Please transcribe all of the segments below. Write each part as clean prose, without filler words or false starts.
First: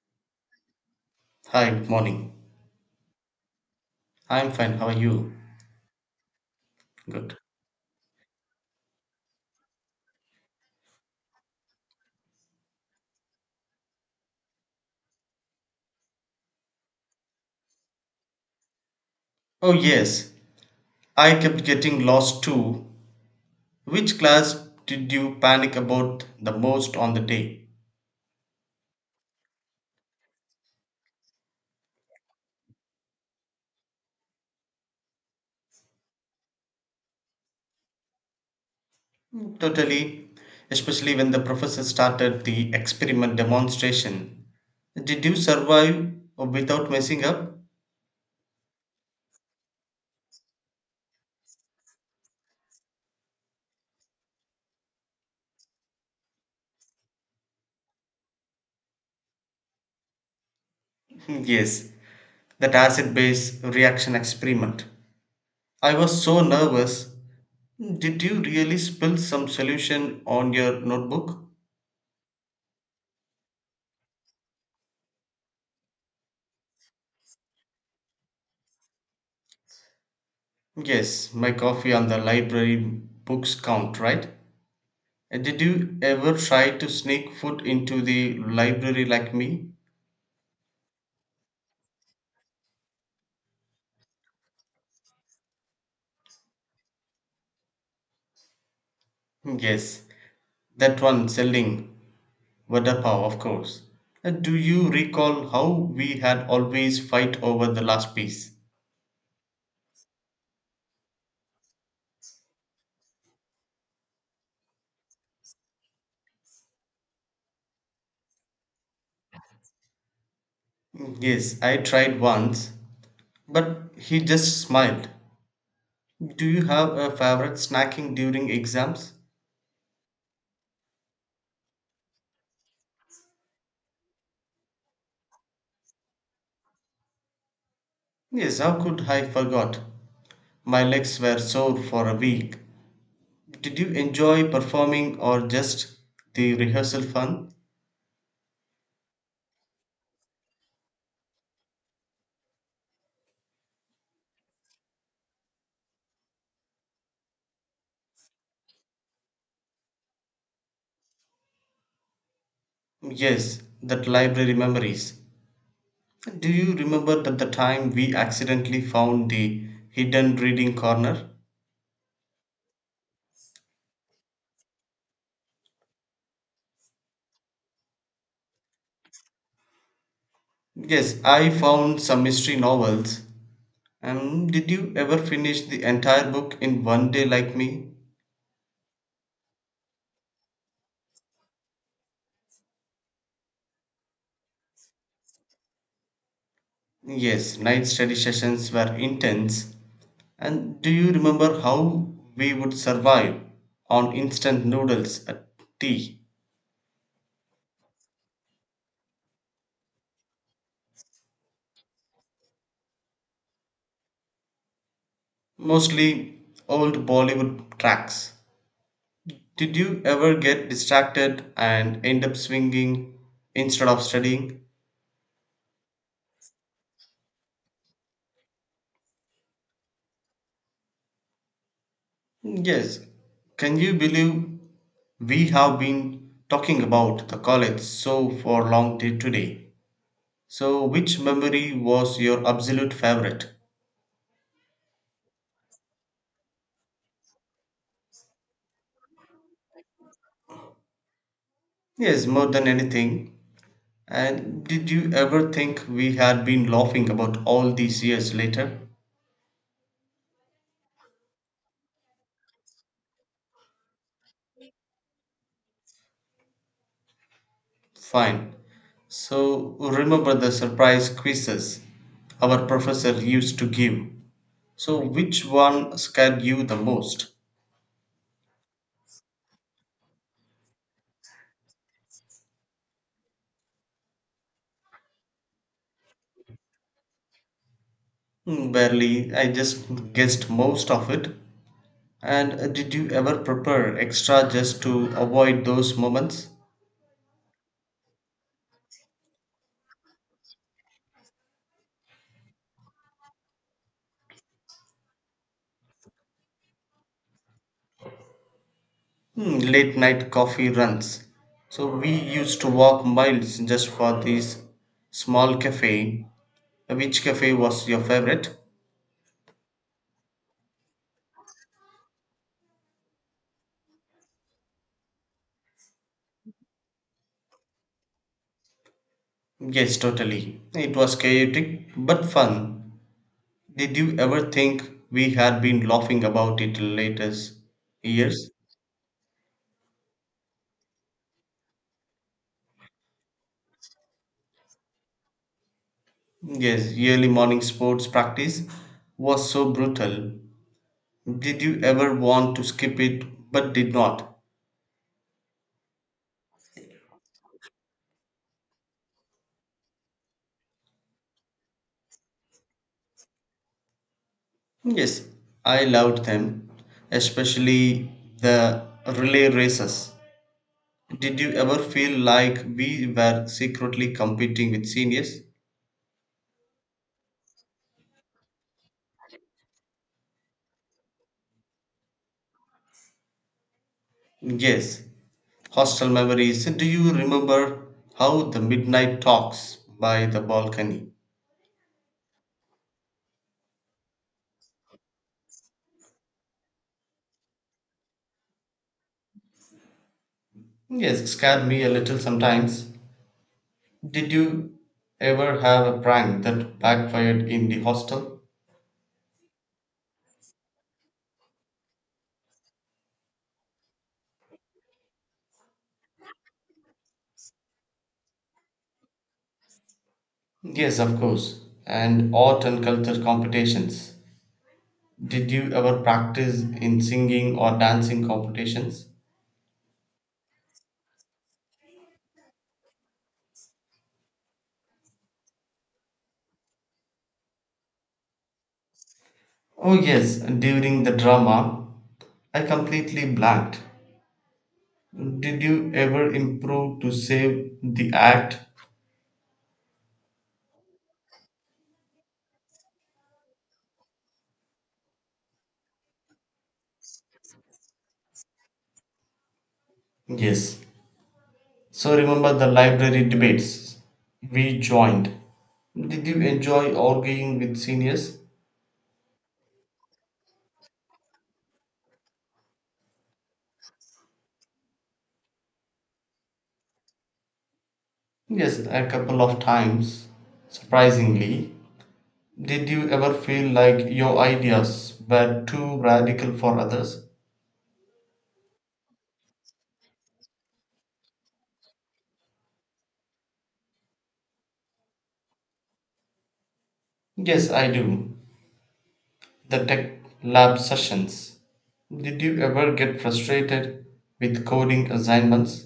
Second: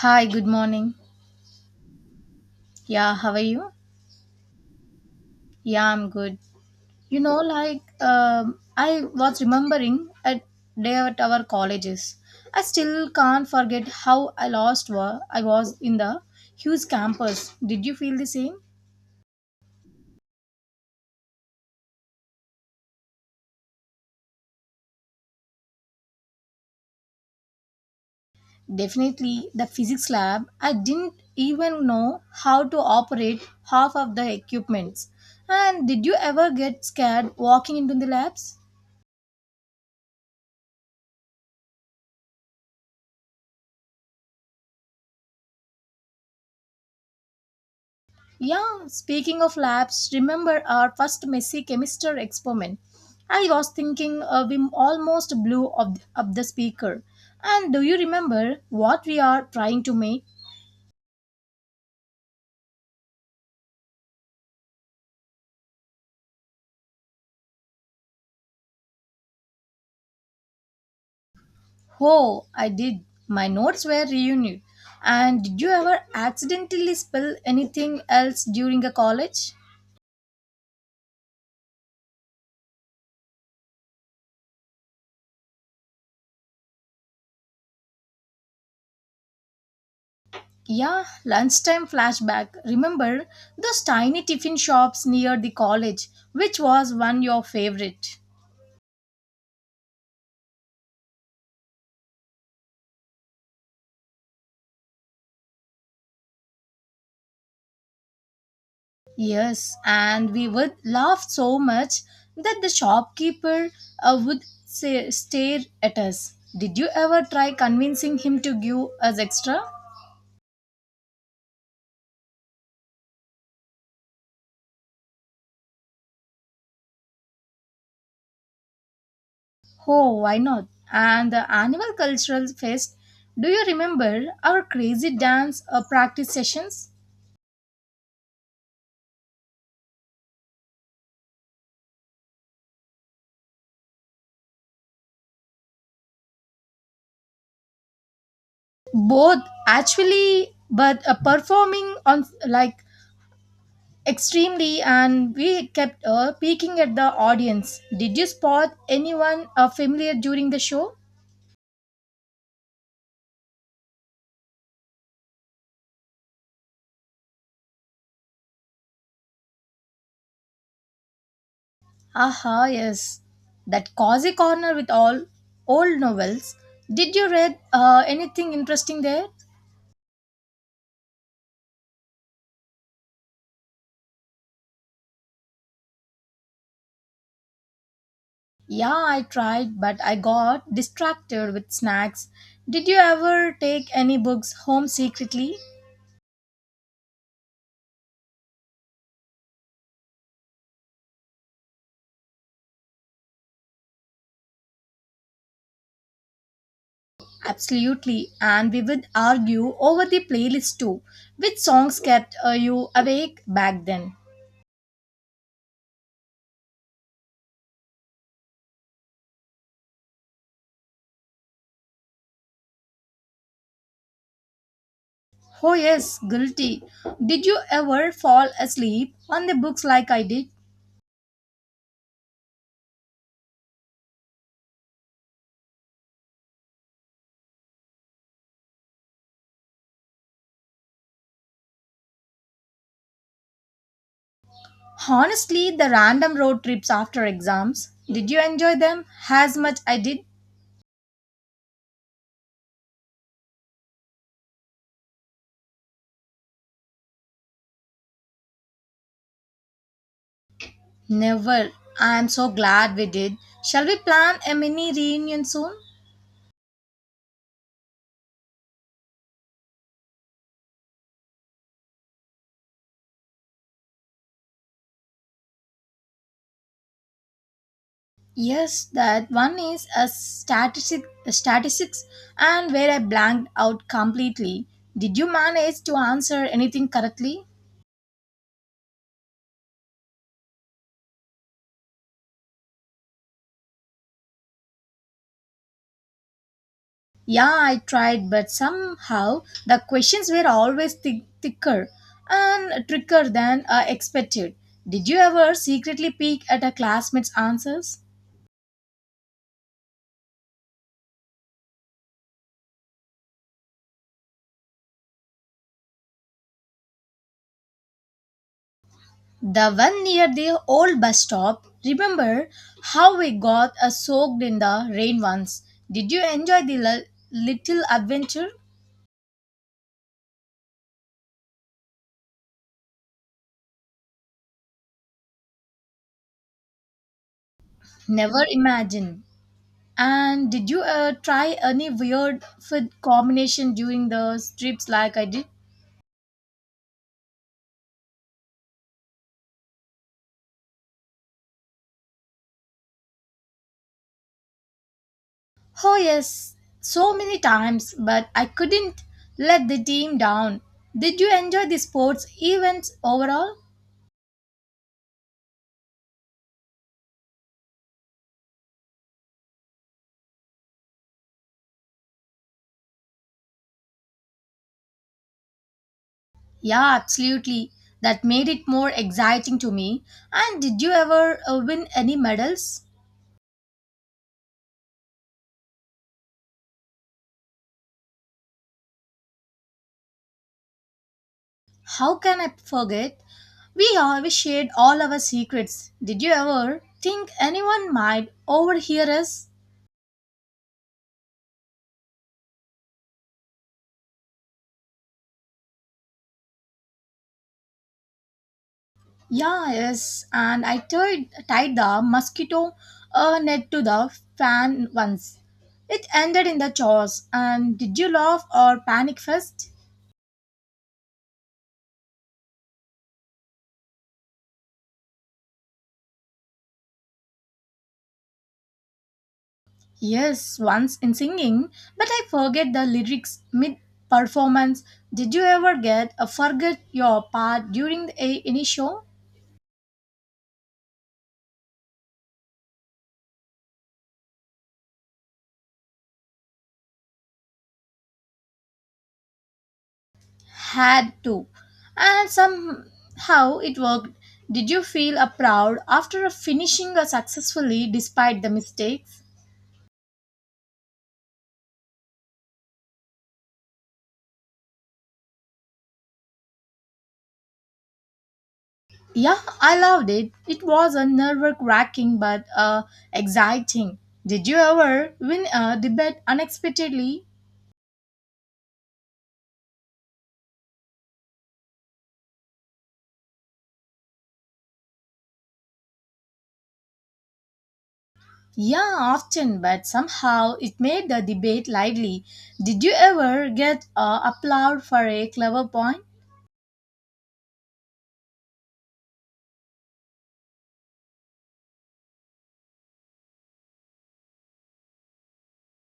Hi, good morning. Hi, good morning. Yeah, how are you? I'm fine. How are you? Yeah, I'm good. Good. I was remembering a day at our colleges. I still can't forget how I lost I was in the huge campus. Did you feel the same? Oh, yes. I kept getting lost too. Which class did you panic about the most on the day? Definitely, the physics lab. I didn't even know how to operate half of the equipments. And did you ever get scared walking into the labs? Totally. Especially when the professor started the experiment demonstration. Did you survive without messing up? Yeah, speaking of labs, remember our first messy chemistry experiment? I was thinking we almost blew up the speaker. And do you remember what we are trying to make? Yes, that acid base reaction experiment. I was so nervous. Did you really spill some solution on your notebook? Oh, I did. My notes were reunited. And did you ever accidentally spill anything else during a college? Yes, my coffee and the library books count, right? Did you ever try to sneak food into the library like me? Yeah, lunchtime flashback. Remember those tiny tiffin shops near the college? Which was one your favorite? Yes, that one selling vada pav, of course. Do you recall how we had always fight over the last piece? Yes, and we would laugh so much that the shopkeeper would say, stare at us. Did you ever try convincing him to give us extra? Yes, I tried once, but he just smiled. Do you have a favorite snacking during exams? Oh, why not? And the annual cultural fest, do you remember our crazy dance practice sessions? Yes, how could I forgot? My legs were sore for a week. Did you enjoy performing or just the rehearsal fun? Both actually, but performing on like extremely, and we kept peeking at the audience. Did you spot anyone familiar during the show? Yes, that library memories. Do you remember that the time we accidentally found the hidden reading corner? Aha, yes. That cozy corner with all old novels. Did you read anything interesting there? Yes, I found some mystery novels. Did you ever finish the entire book in one day like me? Yeah, I tried, but I got distracted with snacks. Did you ever take any books home secretly? Yes, night study sessions were intense. And do you remember how we would survive on instant noodles at tea? Absolutely, and we would argue over the playlist too. Which songs kept you awake back then? Mostly old Bollywood tracks. Did you ever get distracted and end up swinging instead of studying? Oh, yes, guilty. Did you ever fall asleep on the books like I did? Yes. Can you believe we have been talking about the college so for long till today? So, which memory was your absolute favorite? Honestly, the random road trips after exams, did you enjoy them as much I did? Yes, more than anything. And did you ever think we had been laughing about all these years later? Never. I am so glad we did. Shall we plan a mini reunion soon? Fine. So remember the surprise quizzes our professor used to give. So which one scared you the most? Yes, that one is a statistics and where I blanked out completely. Did you manage to answer anything correctly? Barely. I just guessed most of it. And did you ever prepare extra just to avoid those moments? Yeah, I tried, but somehow the questions were always thicker and trickier than I expected. Did you ever secretly peek at a classmate's answers? Late night coffee runs. So we used to walk miles just for this small cafe. Which cafe was your favorite? The one near the old bus stop. Remember how we got soaked in the rain once? Did you enjoy the little adventure? Yes, totally. It was chaotic but fun. Did you ever think we had been laughing about it latest Never years? imagine. And did you try any weird food combination during those trips like I did? Yes, yearly morning sports practice was so brutal. Did you ever want to skip it but did not? Oh, yes, so many times, but I couldn't let the team down. Did you enjoy the sports events overall? Yes, I loved them, especially the relay races. Did you ever feel like we were secretly competing with seniors? Yeah, absolutely. That made it more exciting to me. And did you ever win any medals? Yes, hostel memories. Do you remember how the midnight talks by the balcony? How can I forget? We always shared all our secrets. Did you ever think anyone might overhear us? Yes, it scared me a little sometimes. Did you ever have a prank that backfired in the hostel? Yeah, yes, and I tied the mosquito net to the fan once. It ended in the chores. And did you laugh or panic first? Yes, of course. And art and culture competitions. Did you ever practice in singing or dancing competitions? Yes, once in singing, but I forget the lyrics mid performance. Did you ever get a forget your part during any show? Oh, yes, during the drama, I completely blanked. Did you ever improve to save the act? Had to. And somehow it worked. Did you feel a proud after finishing a successfully despite the mistakes? Yes, so remember the library debates we joined. Did you enjoy arguing with seniors? Yeah, I loved it. It was a nerve-wracking but exciting. Did you ever win a debate unexpectedly? Yes, a couple of times, surprisingly. Did you ever feel like your ideas were too radical for others? Yeah, often, but somehow it made the debate lively. Did you ever get applaud for a clever point? Yes, I do. The tech lab sessions. Did you ever get frustrated with coding assignments?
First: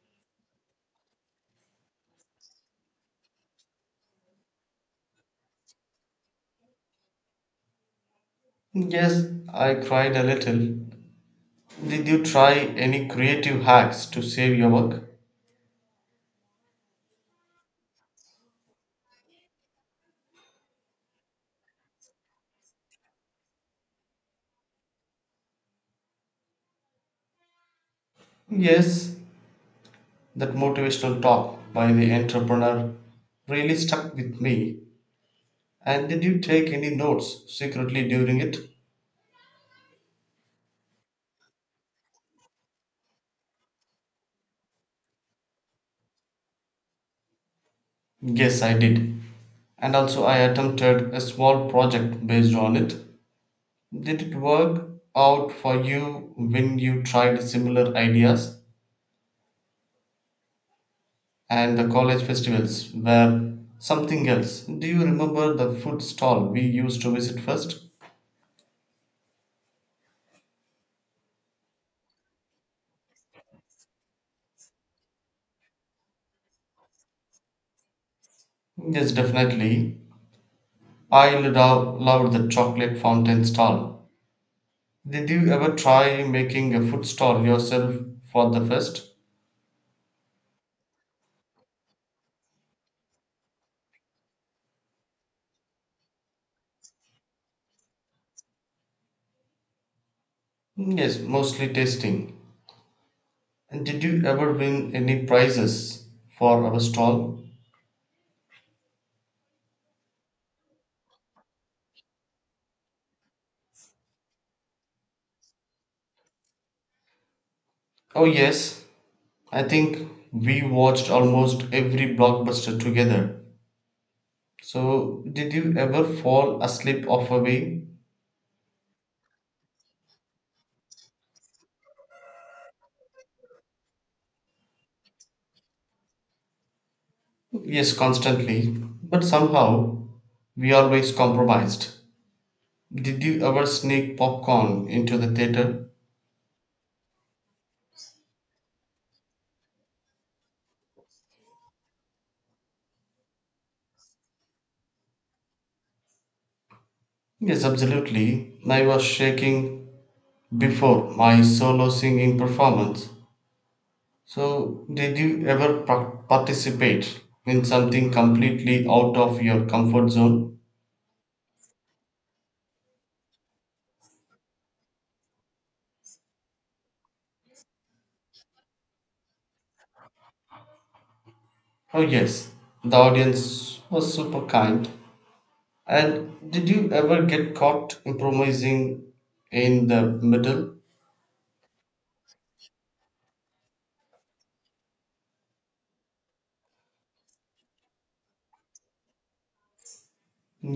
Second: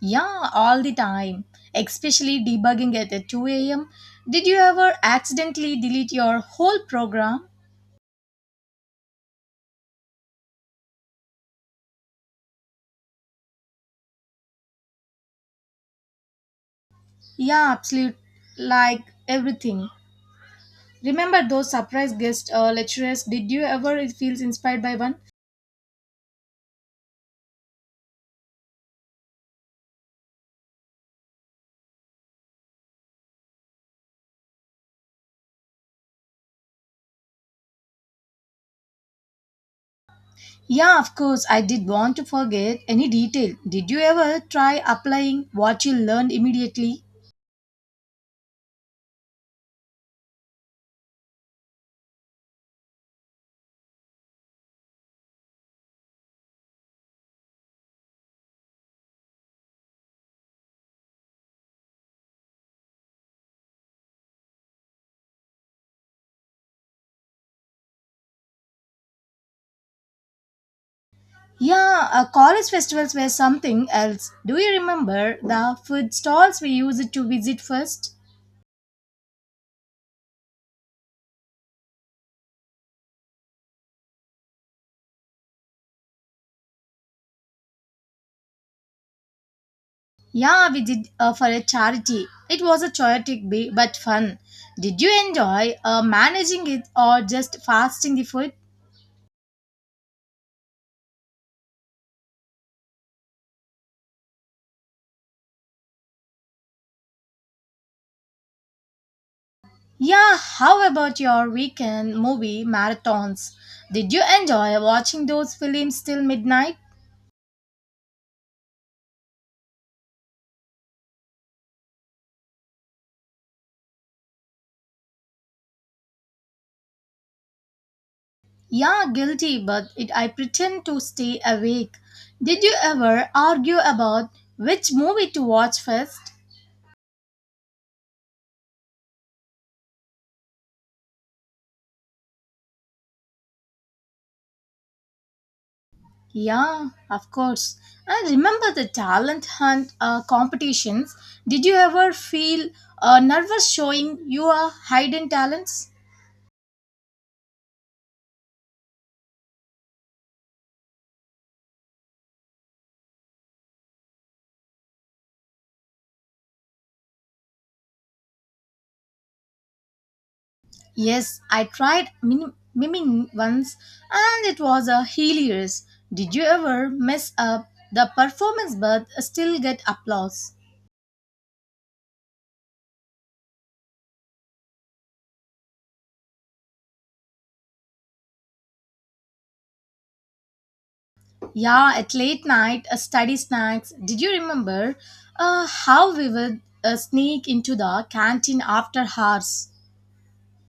Yeah, all the time, especially debugging at 2 a.m. Did you ever accidentally delete your whole program? Yes, I cried a little. Did you try any creative hacks to save your work? Yeah, absolute, like everything. Remember those surprise guest lecturers? Did you ever feel inspired by one? Yes, that motivational talk by the entrepreneur really stuck with me. And did you take any notes secretly during it? Yeah, of course, I did want to forget any detail. Did you ever try applying what you learned immediately? Yes, I did. And also, I attempted a small project based on it. Did it work out for you when you tried similar ideas? And the college festivals were something else. Do you remember the food stall we used to visit first? Yeah, college festivals were something else. Do you remember the food stalls we used to visit first? Yes, definitely. I loved the chocolate fountain stall. Did you ever try making a food stall yourself for the first? Yeah, we did for a charity. It was a chaotic but fun. Did you enjoy managing it or just fasting the food? Yes, mostly tasting. And did you ever win any prizes for our stall? Yeah, how about your weekend movie marathons? Did you enjoy watching those films till midnight? Oh, yes. I think we watched almost every blockbuster together. So, did you ever fall asleep off a way? Yeah, guilty, but it, I pretend to stay awake. Did you ever argue about which movie to watch first? Yes, constantly. But somehow, we always compromised. Did you ever sneak popcorn into the theater? Yeah, of course. I remember the talent hunt competitions. Did you ever feel nervous showing your hidden talents? Yes, absolutely. I was shaking before my solo singing performance. So, did you ever participate in something completely out of your comfort zone? Yes, I tried miming once and it was a hilarious. Did you ever mess up the performance but still get applause? Oh, yes, the audience was super kind. And did you ever get caught improvising in the middle? Yeah, at late night, study snacks. Did you remember how we would sneak into the canteen after hours?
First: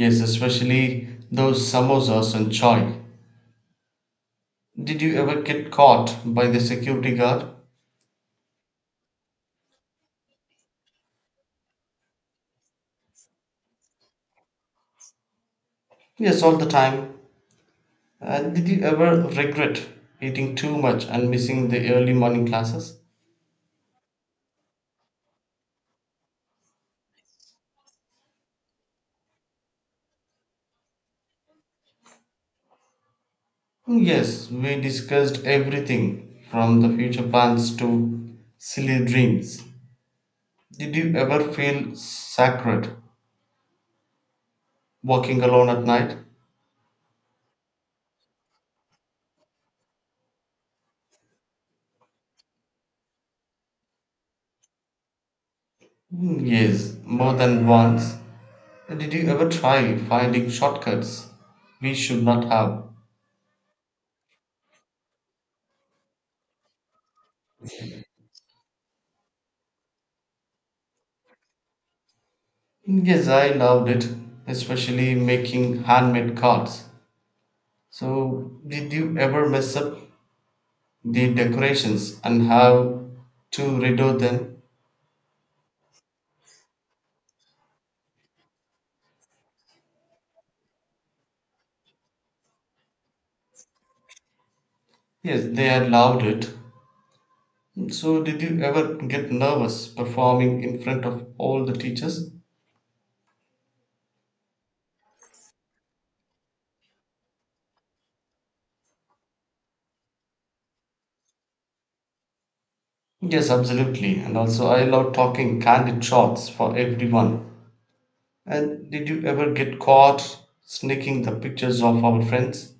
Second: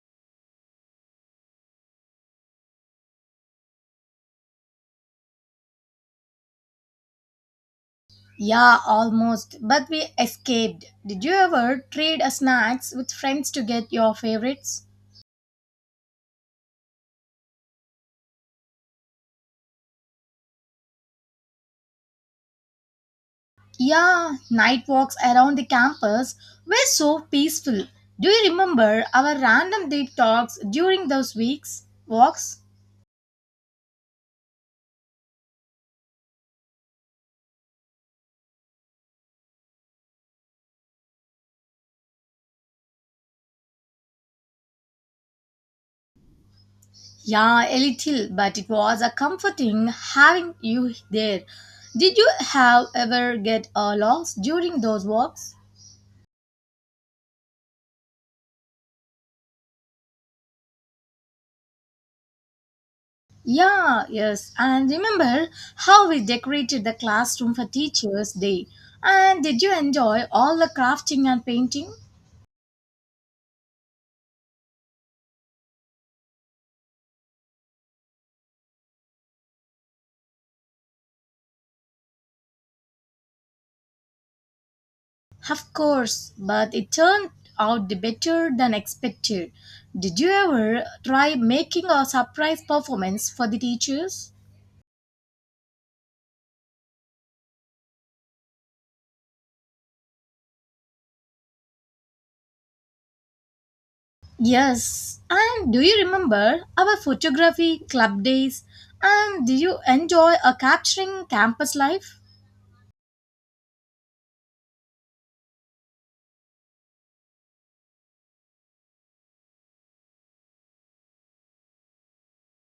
Yes, especially those samosas and chai. Did you ever get caught by the security guard? Yeah, almost, but we escaped. Did you ever trade snacks with friends to get your favorites? Yes, all the time. Did you ever regret eating too much and missing the early morning classes? Yeah, night walks around the campus were so peaceful. Do you remember our random deep talks during those weeks walks? Yes, we discussed everything from the future plans to silly dreams. Did you ever feel sacred walking alone at night? Yeah, a little, but it was a comforting having you there. Did you have ever get lost during those walks? Yes, more than once. Did you ever try finding shortcuts we should not have? Yeah, yes, and remember how we decorated the classroom for Teachers' Day. And did you enjoy all the crafting and painting? Yes, I loved it, especially making handmade cards. So, did you ever mess up the decorations and how to redo them. Of course, but it turned out better than expected. Did you ever try making a surprise performance for the teachers? Yes, they had loved it. So, did you ever get nervous performing in front of all the teachers? Yes, and do you remember our photography club days? And did you enjoy a capturing campus life? Yes, absolutely. And also, I love talking candid shots for everyone. And did you ever get caught sneaking the pictures of our friends?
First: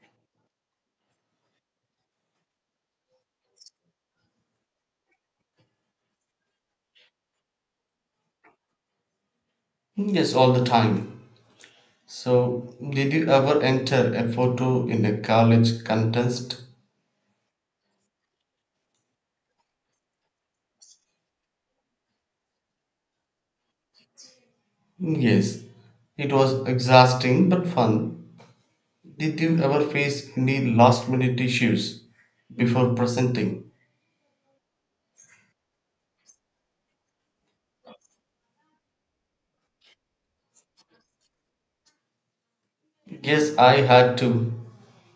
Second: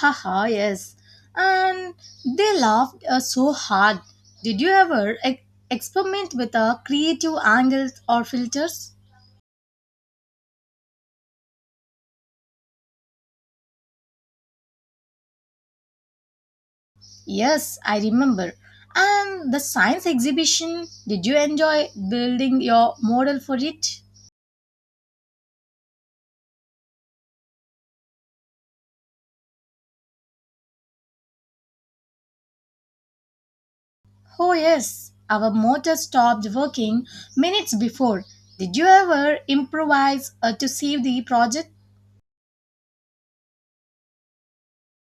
Haha, yes. And they laughed so hard. Did you ever experiment with creative angles or filters? Yes, all the time. So, did you ever enter a photo in a college contest? Yes, I remember. And the science exhibition, did you enjoy building your model for it? Yes, it was exhausting but fun. Did you ever face any last minute issues before presenting? Oh, yes, our motor stopped working minutes before. Did you ever improvise to save the project? Yes, I had to.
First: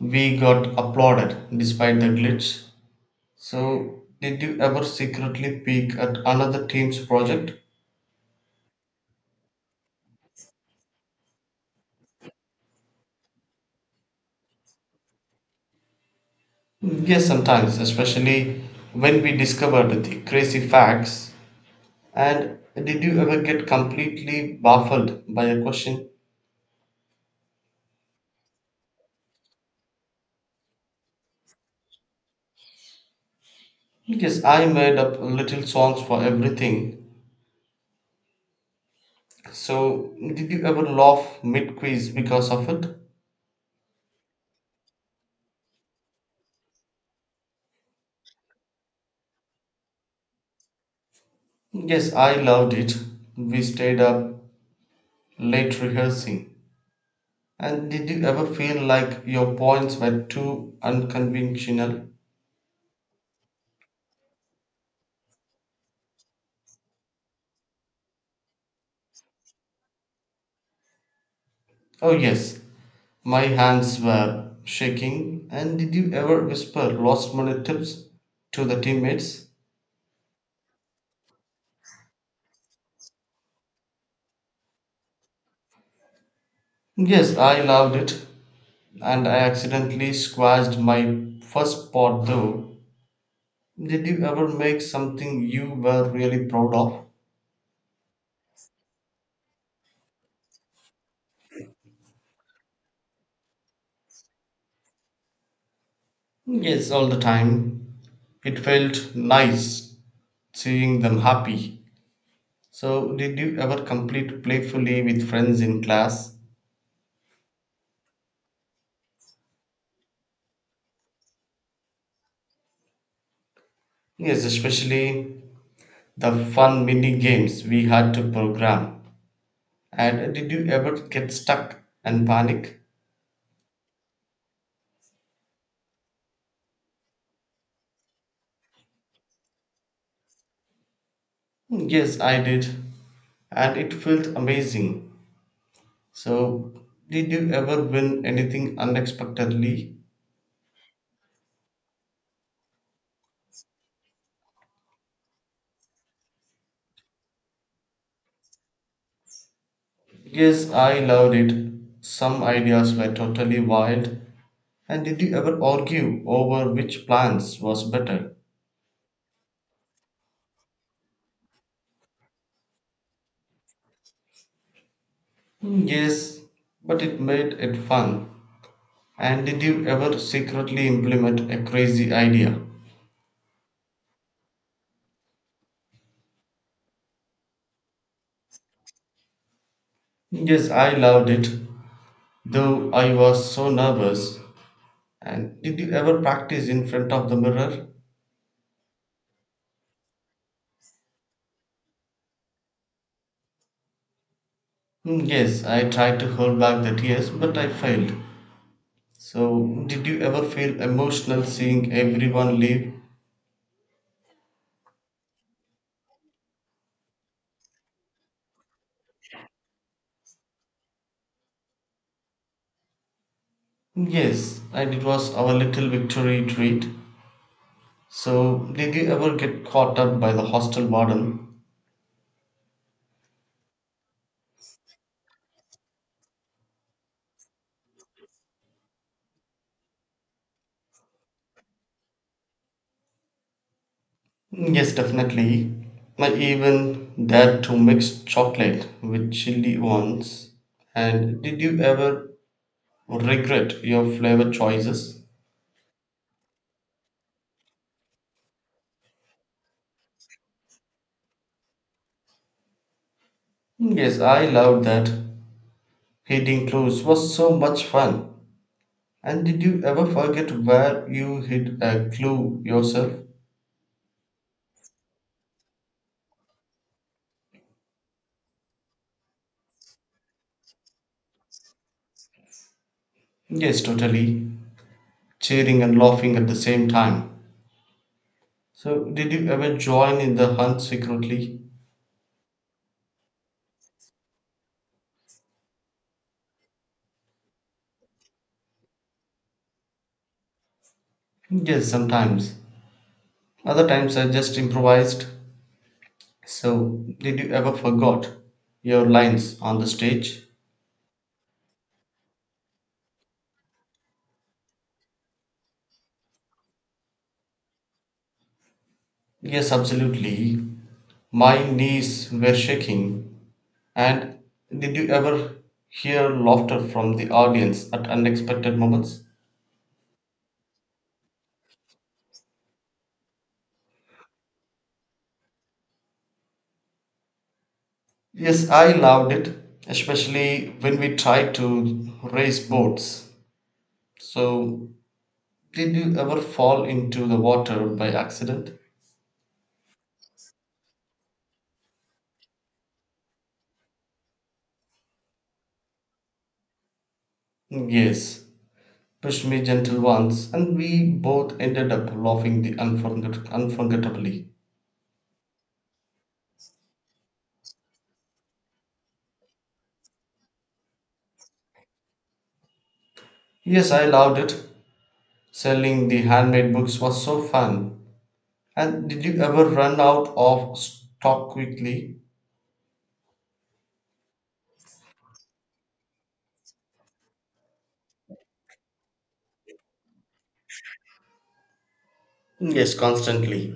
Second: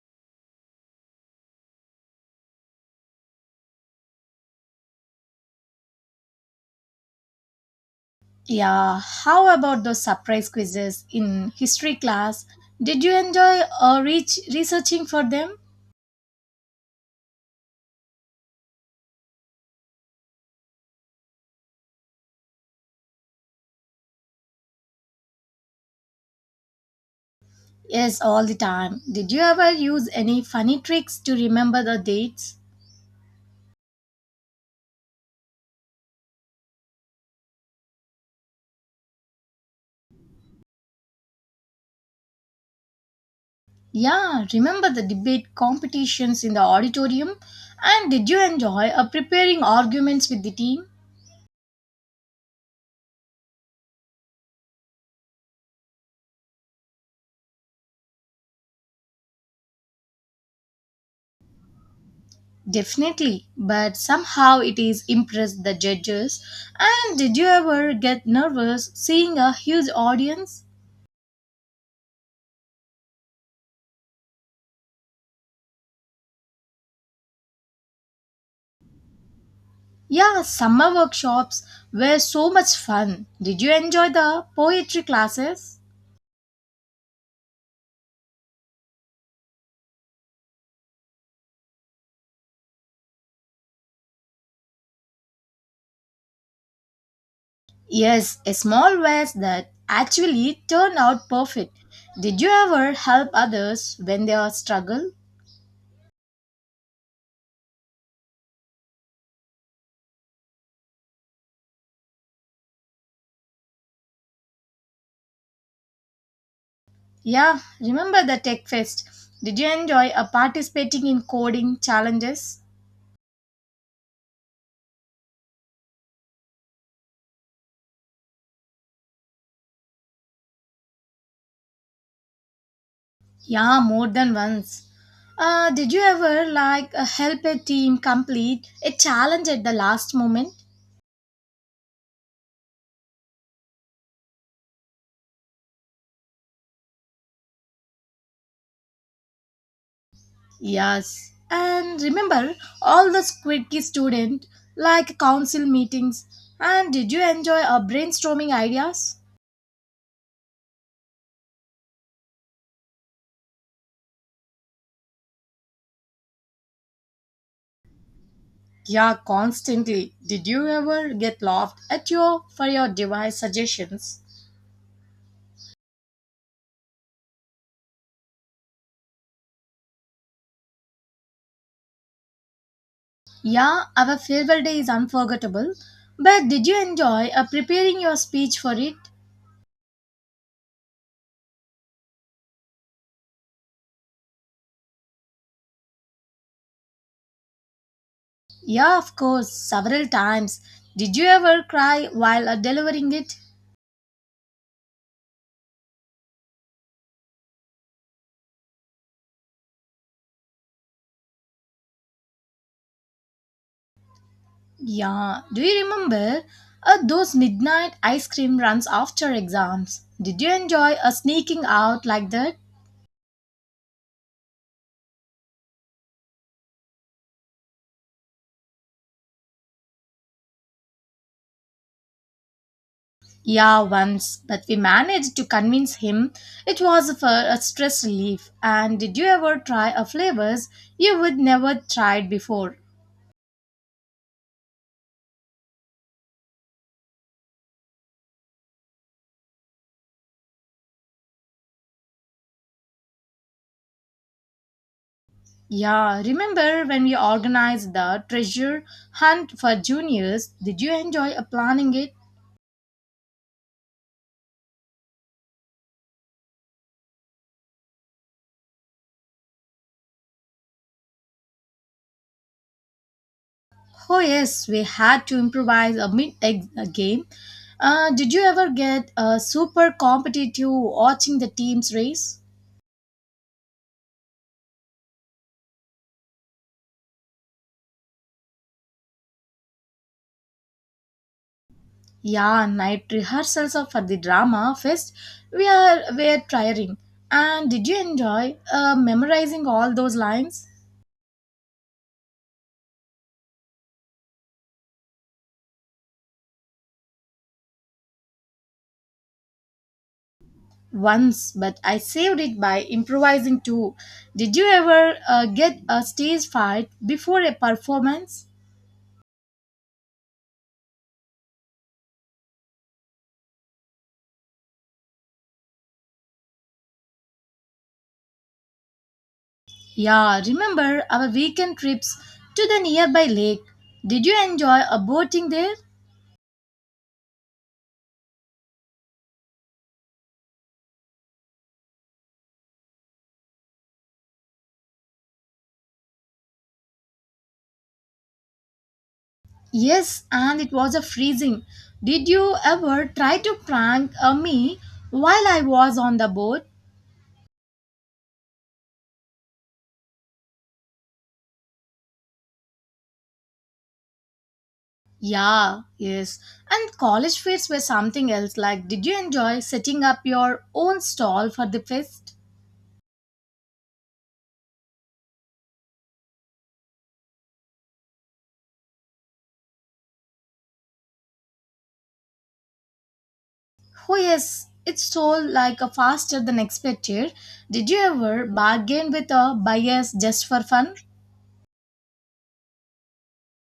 We got applauded despite the glitch. So, did you ever secretly peek at another team's project? Yeah, how about those surprise quizzes in history class? Did you enjoy reach researching for them? Yes, sometimes, especially when we discovered the crazy facts. And did you ever get completely baffled by a question? Yes, all the time. Did you ever use any funny tricks to remember the dates? Yes, I made up little songs for everything. So, did you ever laugh mid quiz because of it? Yeah, remember the debate competitions in the auditorium? And did you enjoy preparing arguments with the team? Yes, I loved it. We stayed up late rehearsing. And did you ever feel like your points were too unconventional? Definitely, but somehow it is impressed the judges. And did you ever get nervous seeing a huge audience? Oh, yes, my hands were shaking. And did you ever whisper last minute tips to the teammates? Yeah, summer workshops were so much fun. Did you enjoy the poetry classes? Yes, I loved it. And I accidentally squashed my first pot though. Did you ever make something you were really proud of? Yes, a small verse that actually turned out perfect. Did you ever help others when they are struggle? Yes, all the time. It felt nice seeing them happy. So, did you ever compete playfully with friends in class? Yeah, remember the Tech Fest? Did you enjoy participating in coding challenges? Yes, especially the fun mini games we had to program. And did you ever get stuck and panic? Yeah, more than once. Did you ever like help a team complete a challenge at the last moment? Yes, I did. And it felt amazing. So, did you ever win anything unexpectedly? Yes. And remember all the quirky student like council meetings. And did you enjoy brainstorming ideas? Yes, I loved it. Some ideas were totally wild. And did you ever argue over which plans was better? Yeah, constantly. Did you ever get laughed at your for your device suggestions? Yes, but it made it fun. And did you ever secretly implement a crazy idea? Yeah, our farewell day is unforgettable. But did you enjoy preparing your speech for it? Yes, I loved it, though I was so nervous. And did you ever practice in front of the mirror? Yeah, of course, several times. Did you ever cry while delivering it? Yes, I tried to hold back the tears, but I failed. So, did you ever feel emotional seeing everyone leave? Yeah, do you remember those midnight ice cream runs after exams? Did you enjoy sneaking out like that? Yes, and it was our little victory treat. So, did you ever get caught up by the hostel model? Yeah, once, but we managed to convince him it was for a stress relief. And did you ever try a flavors you would never tried before? Yes, definitely. I even dared to mix chocolate with chili once. And did you ever regret your flavor choices? Yeah, remember when we organized the treasure hunt for juniors? Did you enjoy planning it? Yes, I loved that. Hiding clues was so much fun. And did you ever forget where you hid a clue yourself? Oh, yes, we had to improvise a mid a game. Did you ever get super competitive watching the teams race? Yes, totally. Cheering and laughing at the same time. So, did you ever join in the hunt secretly? Yeah, night rehearsals for the drama fest we are were tiring. And did you enjoy memorizing all those lines? Yes, sometimes. Other times I just improvised. So, did you ever forgot your lines on the stage? Once, but I saved it by improvising too. Did you ever get a stage fright before a performance? Yes, absolutely. My knees were shaking. And did you ever hear laughter from the audience at unexpected moments? Yeah, remember our weekend trips to the nearby lake. Did you enjoy a boating there? Yes, I loved it, especially when we tried to race boats. So, did you ever fall into the water by accident? Yes, and it was a freezing. Did you ever try to prank me while I was on the boat? Yes, pushed me gentle once, and we both ended up laughing the unforgettably. Yeah, yes. And college fests were something else. Like, did you enjoy setting up your own stall for the fest? Yes, I loved it. Selling the handmade books was so fun. And did you ever run out of stock quickly? Oh yes, it sold like a faster than expected. Did you ever bargain with a buyers just for fun? Yes, constantly.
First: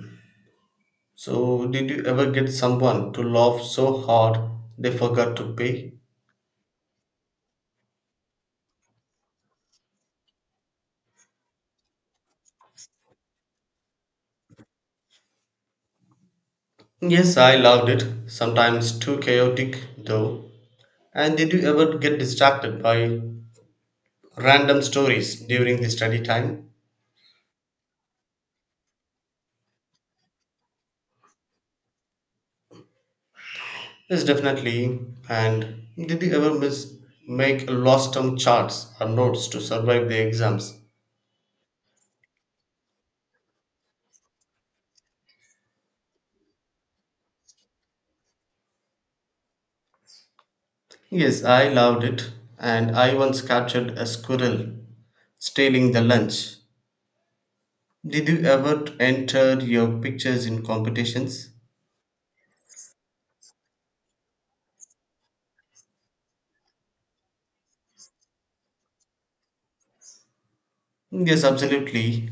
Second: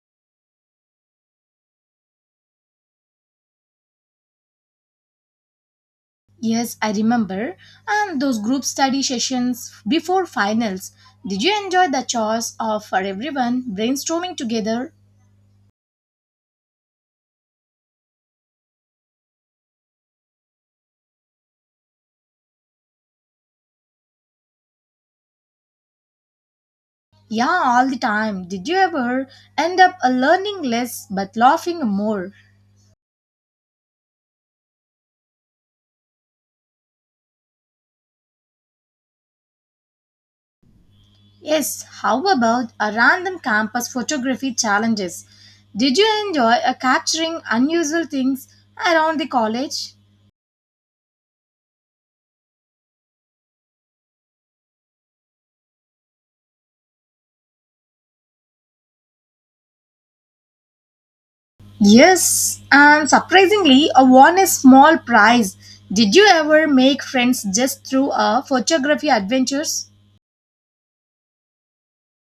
So, did you ever get someone to laugh so hard they forgot to pay? Yes, I remember. And those group study sessions before finals. Did you enjoy the chores of for everyone brainstorming together? Yes, I loved it. Sometimes too chaotic, though. And did you ever get distracted by random stories during the study time? Yeah, all the time. Did you ever end up learning less but laughing more? Yes, definitely. And did you ever miss make lost term charts or notes to survive the exams? Yes, how about a random campus photography challenges? Did you enjoy capturing unusual things around the college? Yes, I loved it. And I once captured a squirrel stealing the lunch. Did you ever enter your pictures in competitions? Yes, and surprisingly, I won a small prize. Did you ever make friends just through a photography adventures? Yes, absolutely.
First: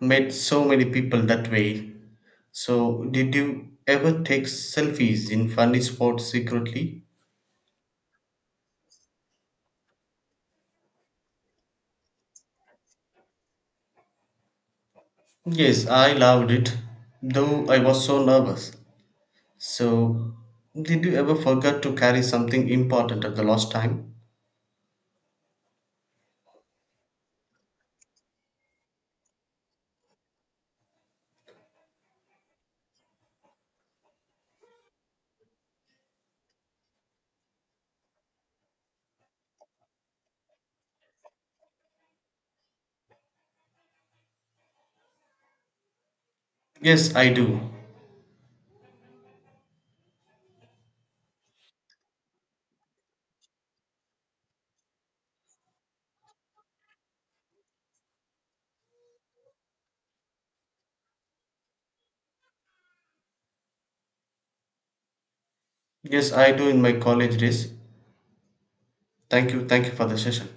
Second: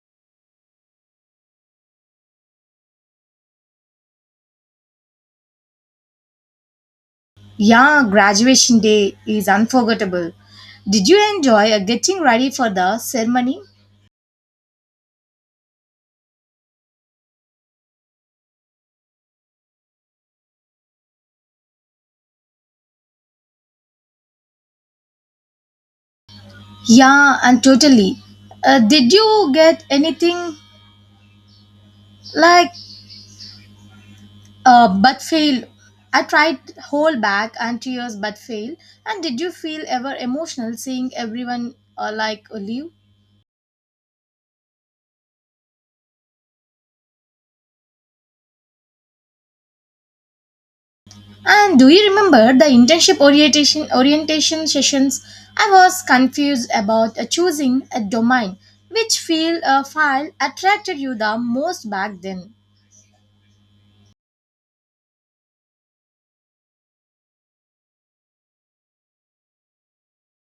Met so many people that way. So, did you ever take selfies in funny spots secretly? Yeah, graduation day is unforgettable. Did you enjoy getting ready for the ceremony? Yes, I loved it, though I was so nervous. So, did you ever forget to carry something important at the last time? Yeah, and totally. Did you get anything like but fail. I tried hold back and tears but fail. And did you feel ever emotional seeing everyone like leave? Yes, I do. And do you remember the internship orientation sessions? I was confused about choosing a domain. Which field file attracted you the most back then? Yes, I do in my college days. Thank you. Thank you for the session.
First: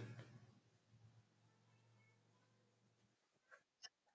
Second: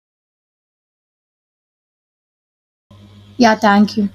Yeah, thank you.